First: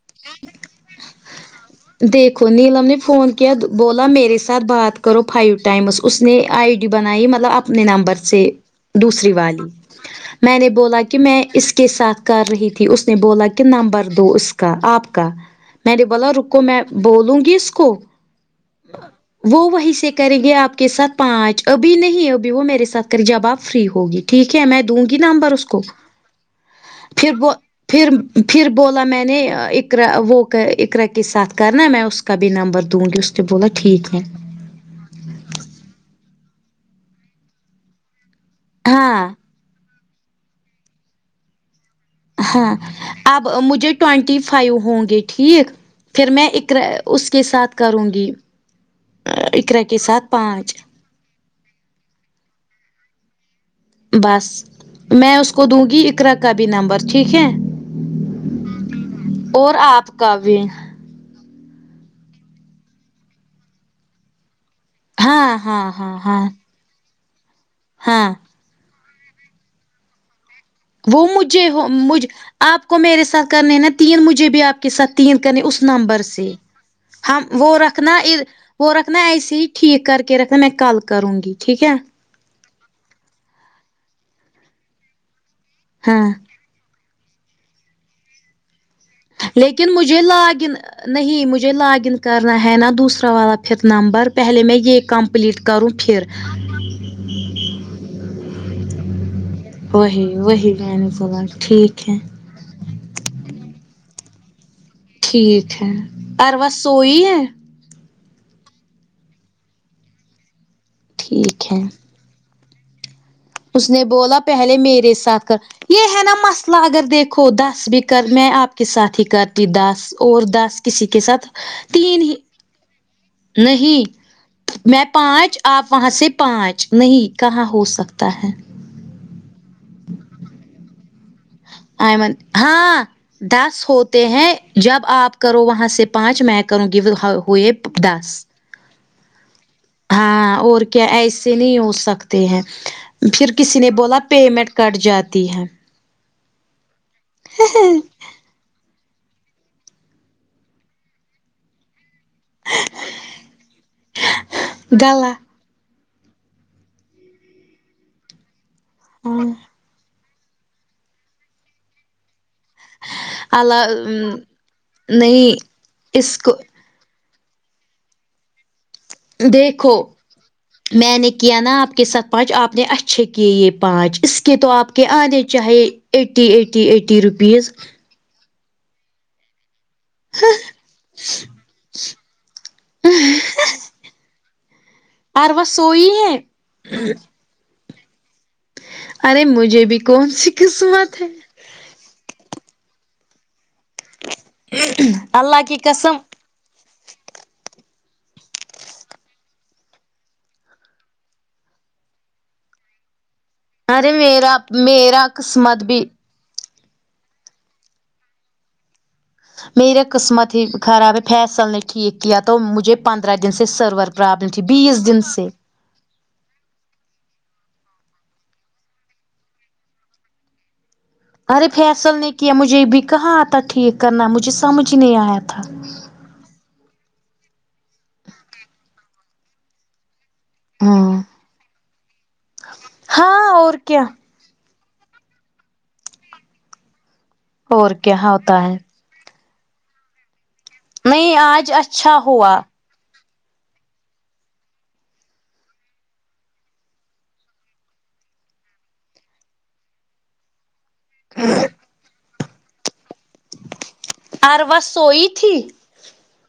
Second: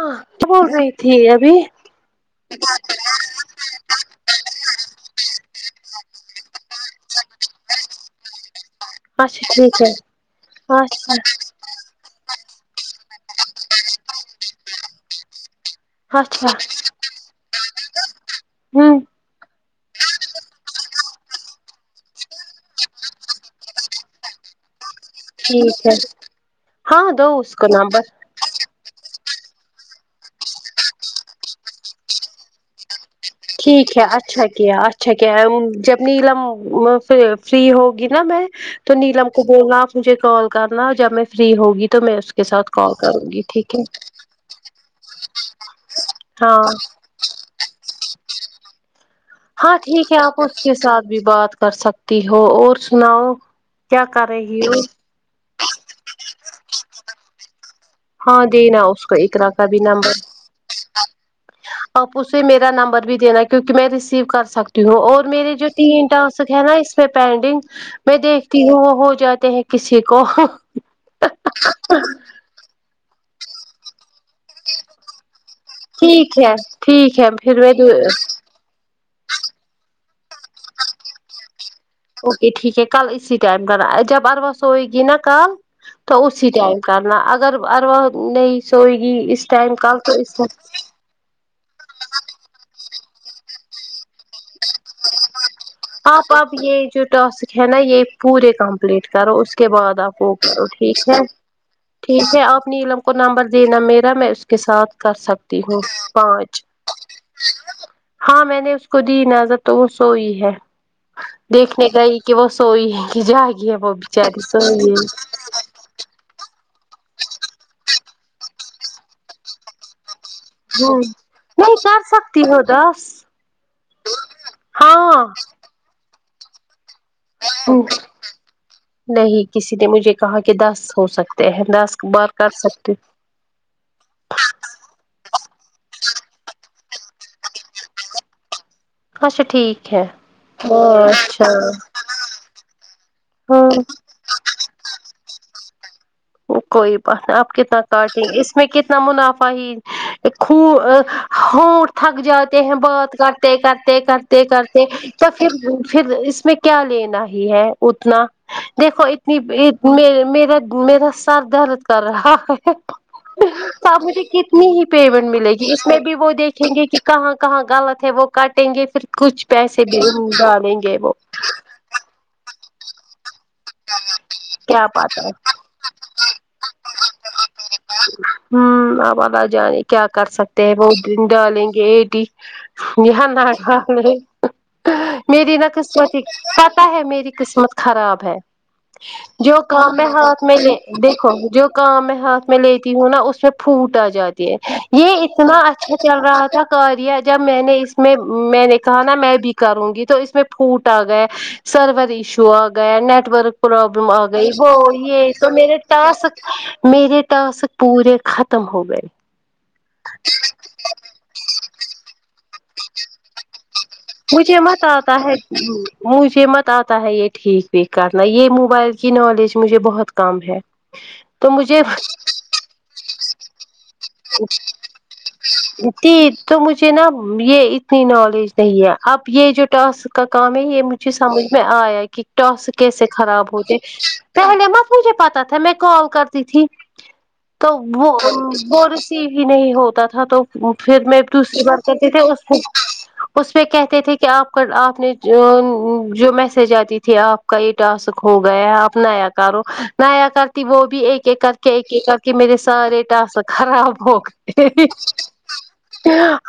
ہاں کیا بول رہی تھی ابھی دیکھو نیلم نے فون کیا بولا میرے ساتھ بات کرو فائیو ٹائمز اس نے آئی ڈی بنائی مطلب اپنے نمبر سے دوسری اچھا والی ٹھیک ہے میں نے بولا اچھا کہ میں اس کے ساتھ کر رہی تھی اس نے بولا کہ نمبر دو اس کا آپ کا میں نے بولا اچھا رکو میں بولوں گی اس کو ہوں وہ وہیں سے کریں گے آپ کے ساتھ پانچ ابھی نہیں ابھی وہ میرے ساتھ کریں جب آپ فری ہوگی ٹھیک ہے میں دوں گی نمبر اس کو ٹھیک ہے ہاں دو پھر وہ اس کو نمبر پھر پھر بولا میں نے اقرا وہ اقرا کے ساتھ کرنا میں اس کا بھی نمبر دوں گی اس ٹھیک ہے اچھا کیا اچھا کیا جب نیلم فری ہوگی نا میں تو ہاں نیلم کو بولنا مجھے کال کرنا جب میں فری ہوگی تو میں کے ساتھ ہاں کال کروں گی اب ٹھیک ہے مجھے ٹونٹی فائیو ہوں گے ٹھیک پھر میں ہاں اقرا اس کے ساتھ کروں گی ہاں اقرا کے ٹھیک ہے ساتھ آپ اس کے پانچ ساتھ بھی بات کر سکتی ہو اور سناؤ کیا کر بس رہی ہو میں اس کو دوں گی اقرا کا بھی نمبر ٹھیک ہے ہاں دینا اس کو اقرا کا اور بھی نمبر آپ کا بھی آپ اسے میرا نمبر بھی دینا کیونکہ میں ریسیو کر سکتی اور میرے ہاں جو ہاں تین ہاں ہاں ٹاسک ہے نا اس میں پینڈنگ میں ہاں دیکھ کی ہو ہو جاتے ہیں کسی کو وہ مجھے ہو مجھ آپ کو میرے ساتھ کرنے نا تین مجھے بھی آپ کے ساتھ تین کرنی اس نمبر ٹھیک سے ہے ٹھیک ہے ہم پھر وہ میں رکھنا ا وہ رکھنا ایسے ہی ٹھیک کر کے رکھنا میں کل کروں گی ٹھیک ہے اوکے ٹھیک ہے کل اسی ٹائم کرنا جب اروا سوئے گی نا کال تو ہاں اسی ٹائم کرنا اگر اور نہیں سوئے گی اس ٹائم لیکن کل تو مجھے اس لاگ ان نہیں مجھے لاگ ان کرنا ہے نا دوسرا والا پھر نمبر پہلے میں یہ کم پلیٹ کروں پھر آپ اب یہ جو ٹاسک ہے نا یہ پورے کمپلیٹ کرو اس کے بعد آپ وہی کو وہی میں نے سنا کہ ٹھیک ہے آپ نیلم کو نمبر دینا میرا میں اس کے ساتھ کر سکتی ٹھیک ہوں ہے پانچ اروا سوئی ہے ہاں میں نے اس کو دی نظر تو وہ سوئی ہے ٹھیک ہے دیکھنے گئی کہ وہ سوئی ہے کہ جائے اس نے بولا پہلے میرے ساتھ یہ ہے نا مسئلہ اگر دیکھو دس بھی کر میں آپ کے ساتھ ہی کرتی دس اور دس ہاں کسی کے ساتھ نہیں کر تین ہی سکتی ہو دس نہیں میں ہاں پانچ آپ وہاں سے پانچ نہیں کہاں ہو سکتا ہے نہیں کسی نے مجھے کہا کہ دس ہو سکتا ایمن ہاں دس ہوتے ہیں جب آپ کرو وہاں سے پانچ میں کروں گی ہوئے دس اچھا ٹھیک ہے ہاں اور کیا ایسے نہیں ہو سکتے ہیں پھر ہاں کسی نے بولا پیمنٹ کٹ جاتی ہے کوئی بات نہیں آپکے ساتھ کاٹیں اس میں کتنا منافع ہی خو ہونٹ تھک جاتے ہیں بات کرتے کرتے کرتے کرتے تو گلا پھر پھر اس میں کیا لینا ہی ہے اتنا دیکھو اتنی ہاں میرا میرا سر درد کر رہا ہے تو آپ مجھے اللہ کتنی ہی پیمنٹ ملے نہیں گی اس میں بھی وہ دیکھیں گے کہاں کہاں غلط ہے وہ کٹیں گے پھر کچھ پیسے بھی ڈالیں گے وہ ہے نا آپ کے سات پانچ آپ نے اچھے کیے یہ پانچ اس کے تو کیا آپ کے پاتا ہے آنے چاہے ایٹی ایٹی ایٹی روپیز ہاں اب اللہ جانے کیا کر سکتے ہیں وہ بن ڈالیں گے ای ڈ یہ نہ [unintelligible] اور میری وہ نا سوئی قسمت ہی ہے پتہ ہے میری قسمت خراب ہے ارے جو مجھے کام بھی میں کون ہاتھ سی میں قسمت ہے دیکھو جو کام میں ہاتھ میں لیتی ہوں نا اس میں پھوٹ آ جاتی ہے یہ اتنا اللہ کی اچھا قسم چل رہا تھا کاریہ جب میں نے اس میں میں نے کہا نا میں بھی کروں گی تو اس میں پوٹ آ گے سرور ایشو آ گیا نیٹورک پرابلم ارے آ گئی میرا وہ میرا یہ تو میرے قسمت بھی ٹاس میرے ٹاسک پورے ختم ہو گئے میرا قسمت ہی خراب ہے فیصل نے ٹھیک کیا تو مجھے پندرہ دن سے سرور پرابلم مجھے تھی مت بیس آتا دن ہے سے مجھے مت آتا ہے یہ ٹھیک وھیک کرنا یہ موبائل کی نالج مجھے بہت کم ہے [inaudible] تو ارے مجھے فیصل نے کیا مجھے بھی کہاں آتا ٹھیک کرنا مجھے سمجھ ہی نہیں آیا تھا جی تو مجھے نا یہ اتنی نالج نہیں ہے اب یہ جو ٹاسک کا کام ہے یہ مجھے ہاں سمجھ میں آیا کہ ٹاسک کیسے ہاں خراب اور ہوتے کیا پہلے مت مجھے پتا تھا میں کال کرتی تھی تو اور کیا وہ ہوتا ہے وہ ریسیو ہی نہیں ہوتا تھا تو پھر میں نہیں دوسری آج بات کرتی اچھا تھی اس [inaudible] اس پہ کہتے تھے کہ آپ کا آپ نے جو میسج آتی تھی آپ کل ہی ٹاسک کھو گیا ہے آپ نیا کرو نیا کرتی وہ ایک ایک کر کے ایک ایک کر کے میرے سارے ٹاسک خراب ہو اروا گئے سوئی تھی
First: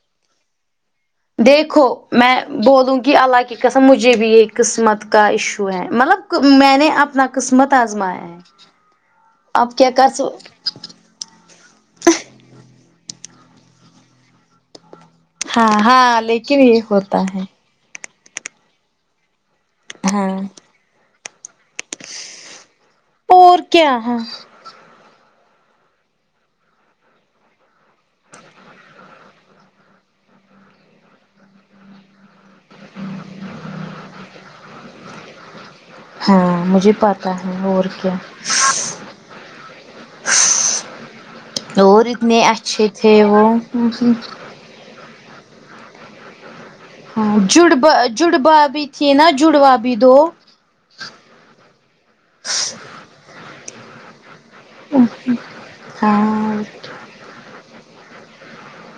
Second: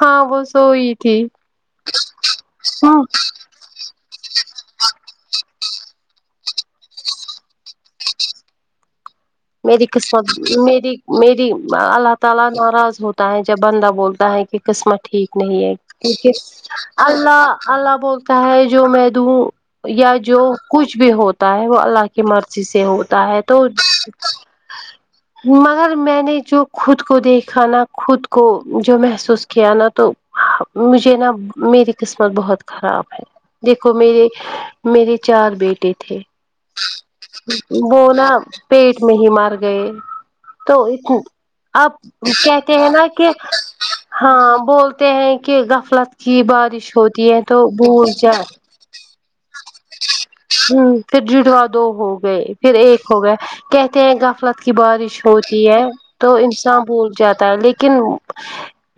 ہاں وہ سوئی تھی دیکھو میں بولوں ہاں گی اللہ کی قسم مجھے بھی یہ قسمت کا ایشو ہے مطلب میں نے اپنا قسمت آزمایا ہے اب میری کیا کر قسمت سو میری میری اللہ تعالی ناراض ہوتا ہے جب بندہ بولتا ہے کہ قسمت ٹھیک نہیں ہاں ہے ہاں کیونکہ لیکن یہ ہوتا ہے اللہ اللہ بولتا ہے جو میں دوں یا ہاں جو کچھ بھی ہوتا ہے وہ اللہ کی مرضی سے ہوتا ہے اور تو کیا ہے مگر میں نے جو خود کو دیکھا نا خود کو جو محسوس کیا نا تو مجھے نا میری قسمت بہت خراب ہے دیکھو میرے میرے چار بیٹ ٹے تھے ہاں مجھے پتا ہے اور وہ کیا نا پیٹ میں ہی مر گئے تو انکو اب اور اتنے کیا اچھے کہنا تھے کے وہ ہاں ہاں بولتے ہیں کہ غفلت کی بارش ہوتی ہاں ہے تو جڑبا بھول جائے جڑبا بھی تھی نا جڑوا بھی دو ہ پھر جڈوا دو ہو گئے پھر ایک ہو گیا کہتے ہیں غفلت کی بارش ہوتی ہے تو ہاں انسان بول جاتا ہے لیکن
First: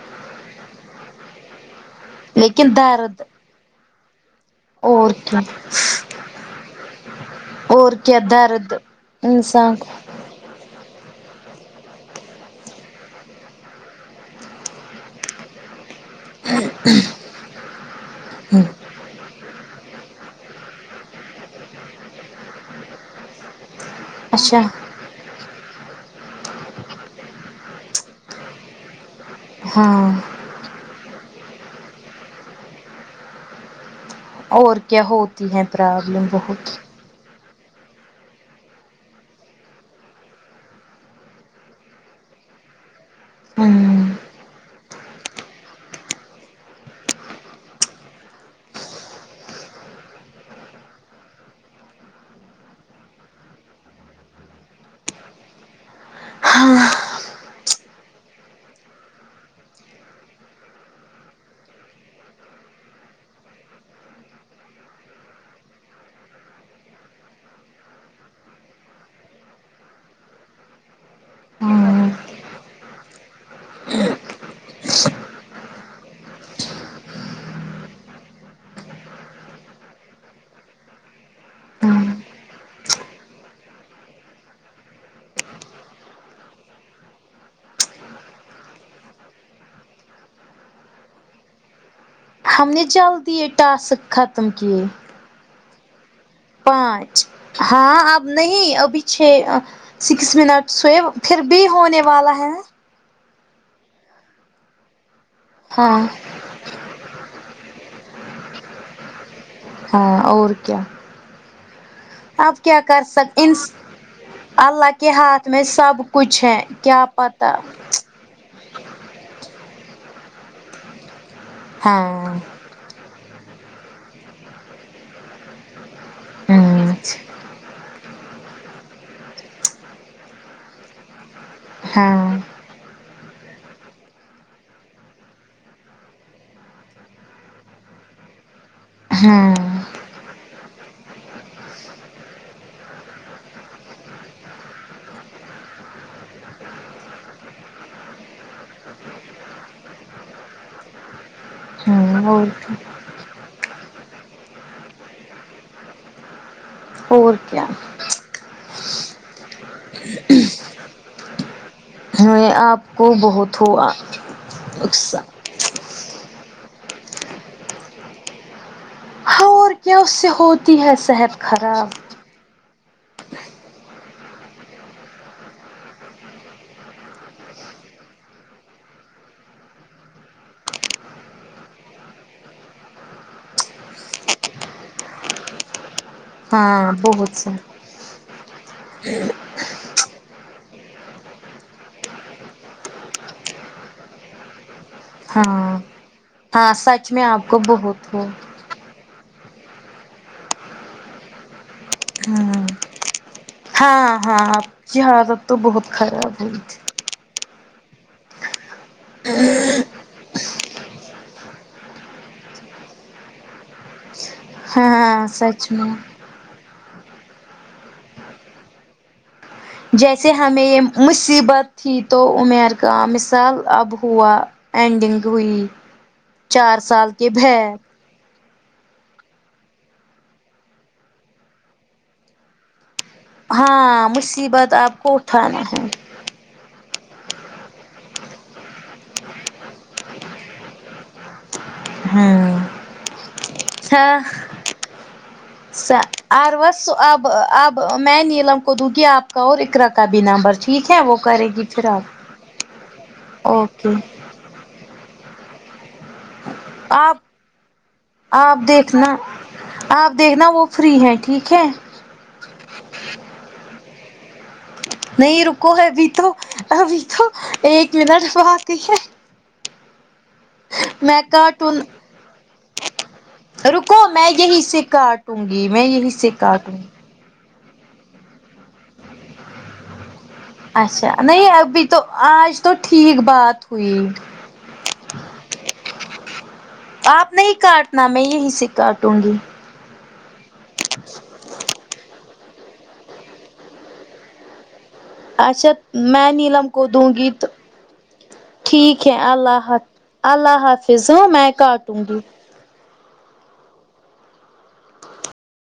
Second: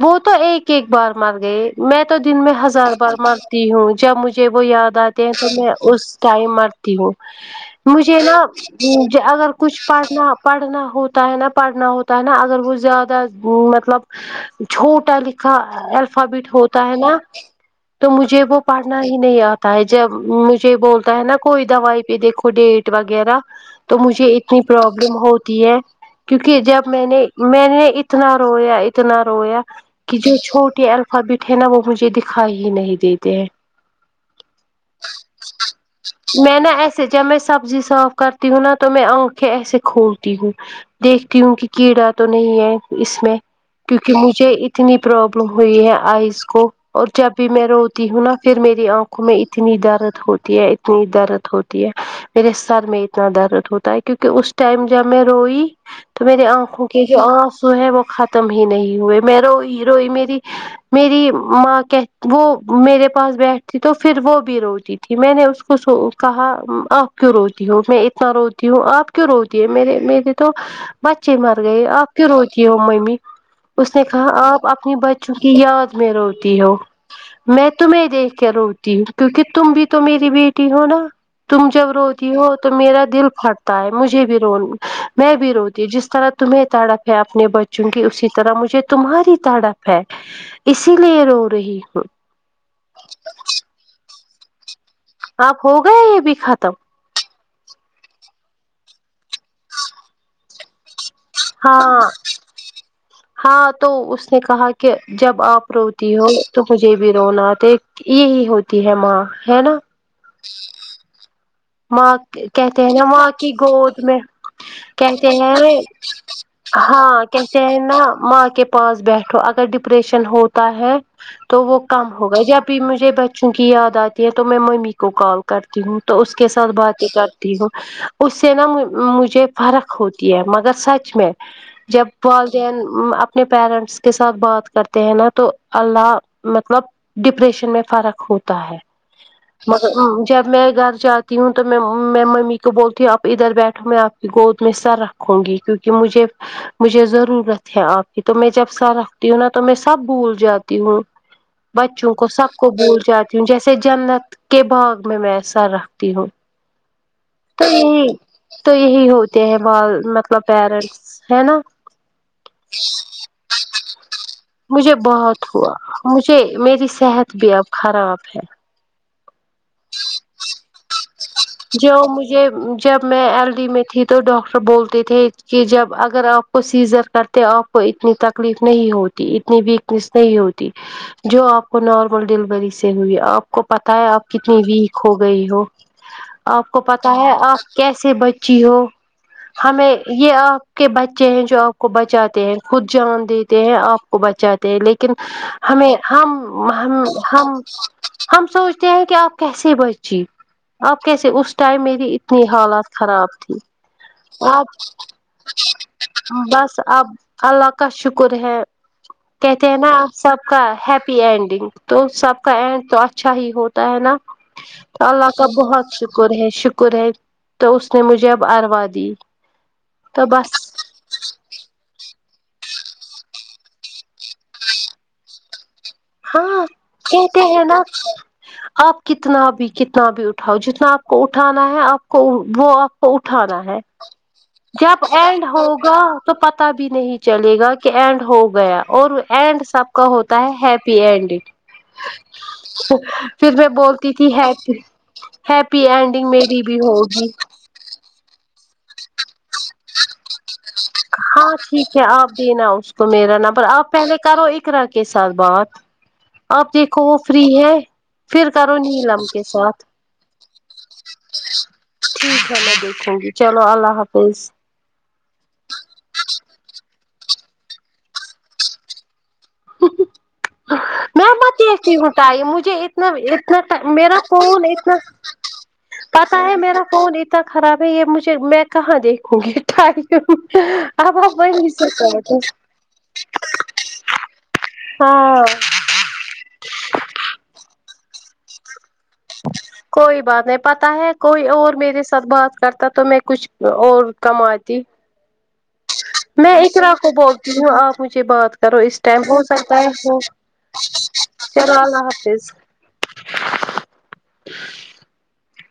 وہ تو ایک ایک بار مر گئے میں تو تو دن میں لیکن ہزار بار درد مرتی ہوں جب مجھے وہ یاد اور آتے کیا تو میں اس ٹائم مرتی ہوں اور مجھے کیا نا درد اگر انسان کچھ کو پڑھنا پڑھنا ہوتا ہے نا پڑھنا ہوتا ہے نا اگر وہ زیادہ مطلب چھوٹا لکھا بٹ ہوتا ہے نا تو مجھے وہ پڑھنا ہی نہیں آتا ہے جب مجھے بولتا ہے نا کوئی دوائی پہ دیکھو ڈیٹ وغیرہ تو مجھے اتنی اچھا پر بلم ہوتی ہے کیونکہ جب میں نے میں نے اتنا رویا ات اتنا رویا ہاں کہ جو چھوٹی الفابیٹ ہے نا وہ مجھے دکھائی ہی نہیں دیتے ہیں اور کیا ہوتی ہیں پرابلم میں نا بہت ایسے جب میں سبزی صاف کرتی ہوں نا تو میں آنکھیں ایسے کھولتی ہوں دیکھتی ہوں کہ کیڑا تو نہیں ہے اس میں ہوں کیونکہ مجھے اتنی پروابلم ہوئی ہے آئز کو اور جب بھی میں روتی ہوں نا پھر میری آنکھوں میں اتنی درد ہوتی ہے اتنی درد ہوتی ہے میرے سر میں اتنا درد ہوتا ہے کیونکہ اس ٹائم جب میں روئی تو میری آنکھوں ہاں کی جو آنسو ہے وہ ختم ہی نہیں ہوئے میں روئی روئی میری میری ماں کہ وہ میرے پاس بیٹھتی تو پھر وہ بھی روتی تھی میں نے اس کو کہا آپ کیوں روتی ہو میں اتنا روتی ہوں آپ کیوں روتی ہے میرے میرے تو بچے مر گئے ہوں آپ کیوں روتی ہو ممی اس نے کہا آپ اپنے بچوں کی یاد میں روتی ہو میں تمہیں دیکھ کے روتی ہوں کیونکہ تم بھی تو میری بیٹی ہو نا تم جب روتی ہو تو میرا دل پھٹتا ہے مجھے بھی رو میں بھی روتی ہوں جس طرح تمہیں تڑپ ہے اپنے بچوں کی اسی طرح مجھے تمہاری تڑپ ہے اسی لیے رو رہی ہوں ہم نے جلدی یہ ٹاسک ختم کیے آپ ہو گیا یہ بھی ختم آج ہاں اب نہیں ابھی چھ سیکس منٹس سوہے وہ ہاں ہاں تو اس نے کہا کہ جب آپ ہاں روتی ہو تو مجھے بھی رونا آتا ہے تو یہی ہوتی ہے ماں ہے نا ہاں اور کیا ماں اب کیا کہتے کر ہیں ماں سک کی ان گود میں اللہ کے کہتے ہاتھ ہیں میں نی سب کچھ ہے کیا ہاں پتا کہتے ہے نا ماں کے پاس بیٹھو اگر ڈپریشن ہوتا ہے تو وہ کم ہاں ہوگا جب بھی مجھے بچوں کی یاد آتی ہے تو میں ممی کو کال کرتی ہوں تو اس کے ساتھ ہوں باتیں کر تی ہوں اس سے نا مجھے فرق ہوتی ہے مگر سچ میں جب ہاں پال جب اپنے پیرنٹس کے ساتھ بات کرتے ہیں نا تو اللہ مطلب ڈپریشن میں فرق ہوتا ہے ہوں جب میں گھر جا تی ہوں تو میں میں ممی کو بولتی ہوں آپ ادھر بیٹھو میں آپ کی گود میں سر رکھوں گی کیونکہ مجھے مجھے ضرورت ہے آپ کی تو میں جب سر رکھتی ہوں نا تو میں سب بھول جاتی ہوں بچوں ہوں کو اور سب کو بھول جاتی ہوں جیسے جنت کے باغ میں میںرا سر تی ہو اور کیا تو یہی ہوتے ہیں ما مطلب پیرنٹس ہے نا میں آپ کو بہت ہوا مجھے نقصان بہت ہوا مجھے میری صحت بھی اب خراب ہے ہاں اور کیا اس سے ہوتی ہے صحت خراب تو مجھے جب میں ایل ڈی میں تھی تو ڈاکٹر بولتے تھے کہ جب اگر آپ کو سیزر کر کے آپ کو اتنی تکلیف نہیں ہوتی اتنی ویکنیس نہیں ہوتی جو آپ کو نارمل ڈلیوری سے ہوئی آپ کو پتہ ہے آپ کتنی ویک ہو گئی ہو آپ کو ہاں پتہ ہے بہت سے آپ کیسے بچی ہو ہمیں یہ آپ کے بچے ہیں جو آپ کو بچاتے ہیں خود جان دیتے ہیں آپ کو بچا تے لیکن ہاں ہمیں ہم ہاں ہم سچ میں آپ کو بہت ہو ہم سوچتے ہیں کہ آپ کیسے بچی آپ کیسے اس ٹائم میری اتنی ہاں حالت خراب تھی ہاں ہاں آپ کی حالت تو بہت خراب ہوئی بس تھی اب اللہ کا شکر ہے کہتے ہیں نا سب کا ہیپی اینڈنگ تو سب کا اینڈ تو اچھا ہی ہوتا ہے نا ہاں اللہ کا سچ میں بہت شکر شکر ہے شکر ہے تو اس نے مجھے اب اروا دی تو جیسے بس ہمیں یہ مصیبت تھی تو عمیر کا مثال اب ہوا اینڈنگ ہوئی ہاں چار سال کے کہتے ہے بھید نا آپ کتنا بھی کتنا بھی اٹھاؤ جتنا آپ کو اٹھانا ہے آپ کو وہ آپ کو اٹھانا ہے ہاں مصیبت آپ جب کو اینڈ اٹھانا ہے ہوگا تو پتا بھی نہیں چلے گا کہ اینڈ ہو گیا اور اینڈ سب کا ہوتا ہے ہیپی انڈنگ ہاں پھر میں بولتی ہاں تھی ہیپی ہیپی اینڈنگ میری بھی اروس ہوگی اب اب میں نیلم کو دوں گی آپ کا اور اقرا کا بھی نمبر ٹھیک ہے وہ کرے ہاں گی پھر ٹھیک ہے آپ دینا اس کو میرا نامبر اوکے آپ پہلے کرو اقرا کے ساتھ بات آپ دیکھو وہ فری ہے پھر آپ کرو دیکھنا نیلم کے ساتھ آپ دیکھنا وہ فری ہیں ٹھیک ہے ٹھیک ہے میں دیکھوں گی چلو اللہ حافظ نہیں رکو ابھی تو ابھی تو ایک منٹ باقی ہے میں مت یہ چ اٹائی مجھے اتنا اتنا رکو میرا میں یہی فون سے اتنا کاٹوں گی میں یہی سے پتا ہے کاٹوں میرا گی فون کتنا خراب ہے یہ مجھے میں کہاں دیکھوں گی ٹائم پہ اچھا نہیں ابھی تو آج تو ٹھیک بات ہوئی ہاں آپ نہیں کاٹنا میں یہی سے کاٹوں گی کوئی بات نہیں پتا ہے کوئی اور میرے ساتھ بات کرتا تو میں کچھ اور کماتی اچھا میں نیلم کو اقرا دوں گی تو بولتی ہوں آپ مجھے بات کرو ٹھیک اس ہے ٹائم ہو اللہ حاف سکتا ہے وہ اللہ حافظ ہ میں چلو کاٹوں اللہ گی حافظ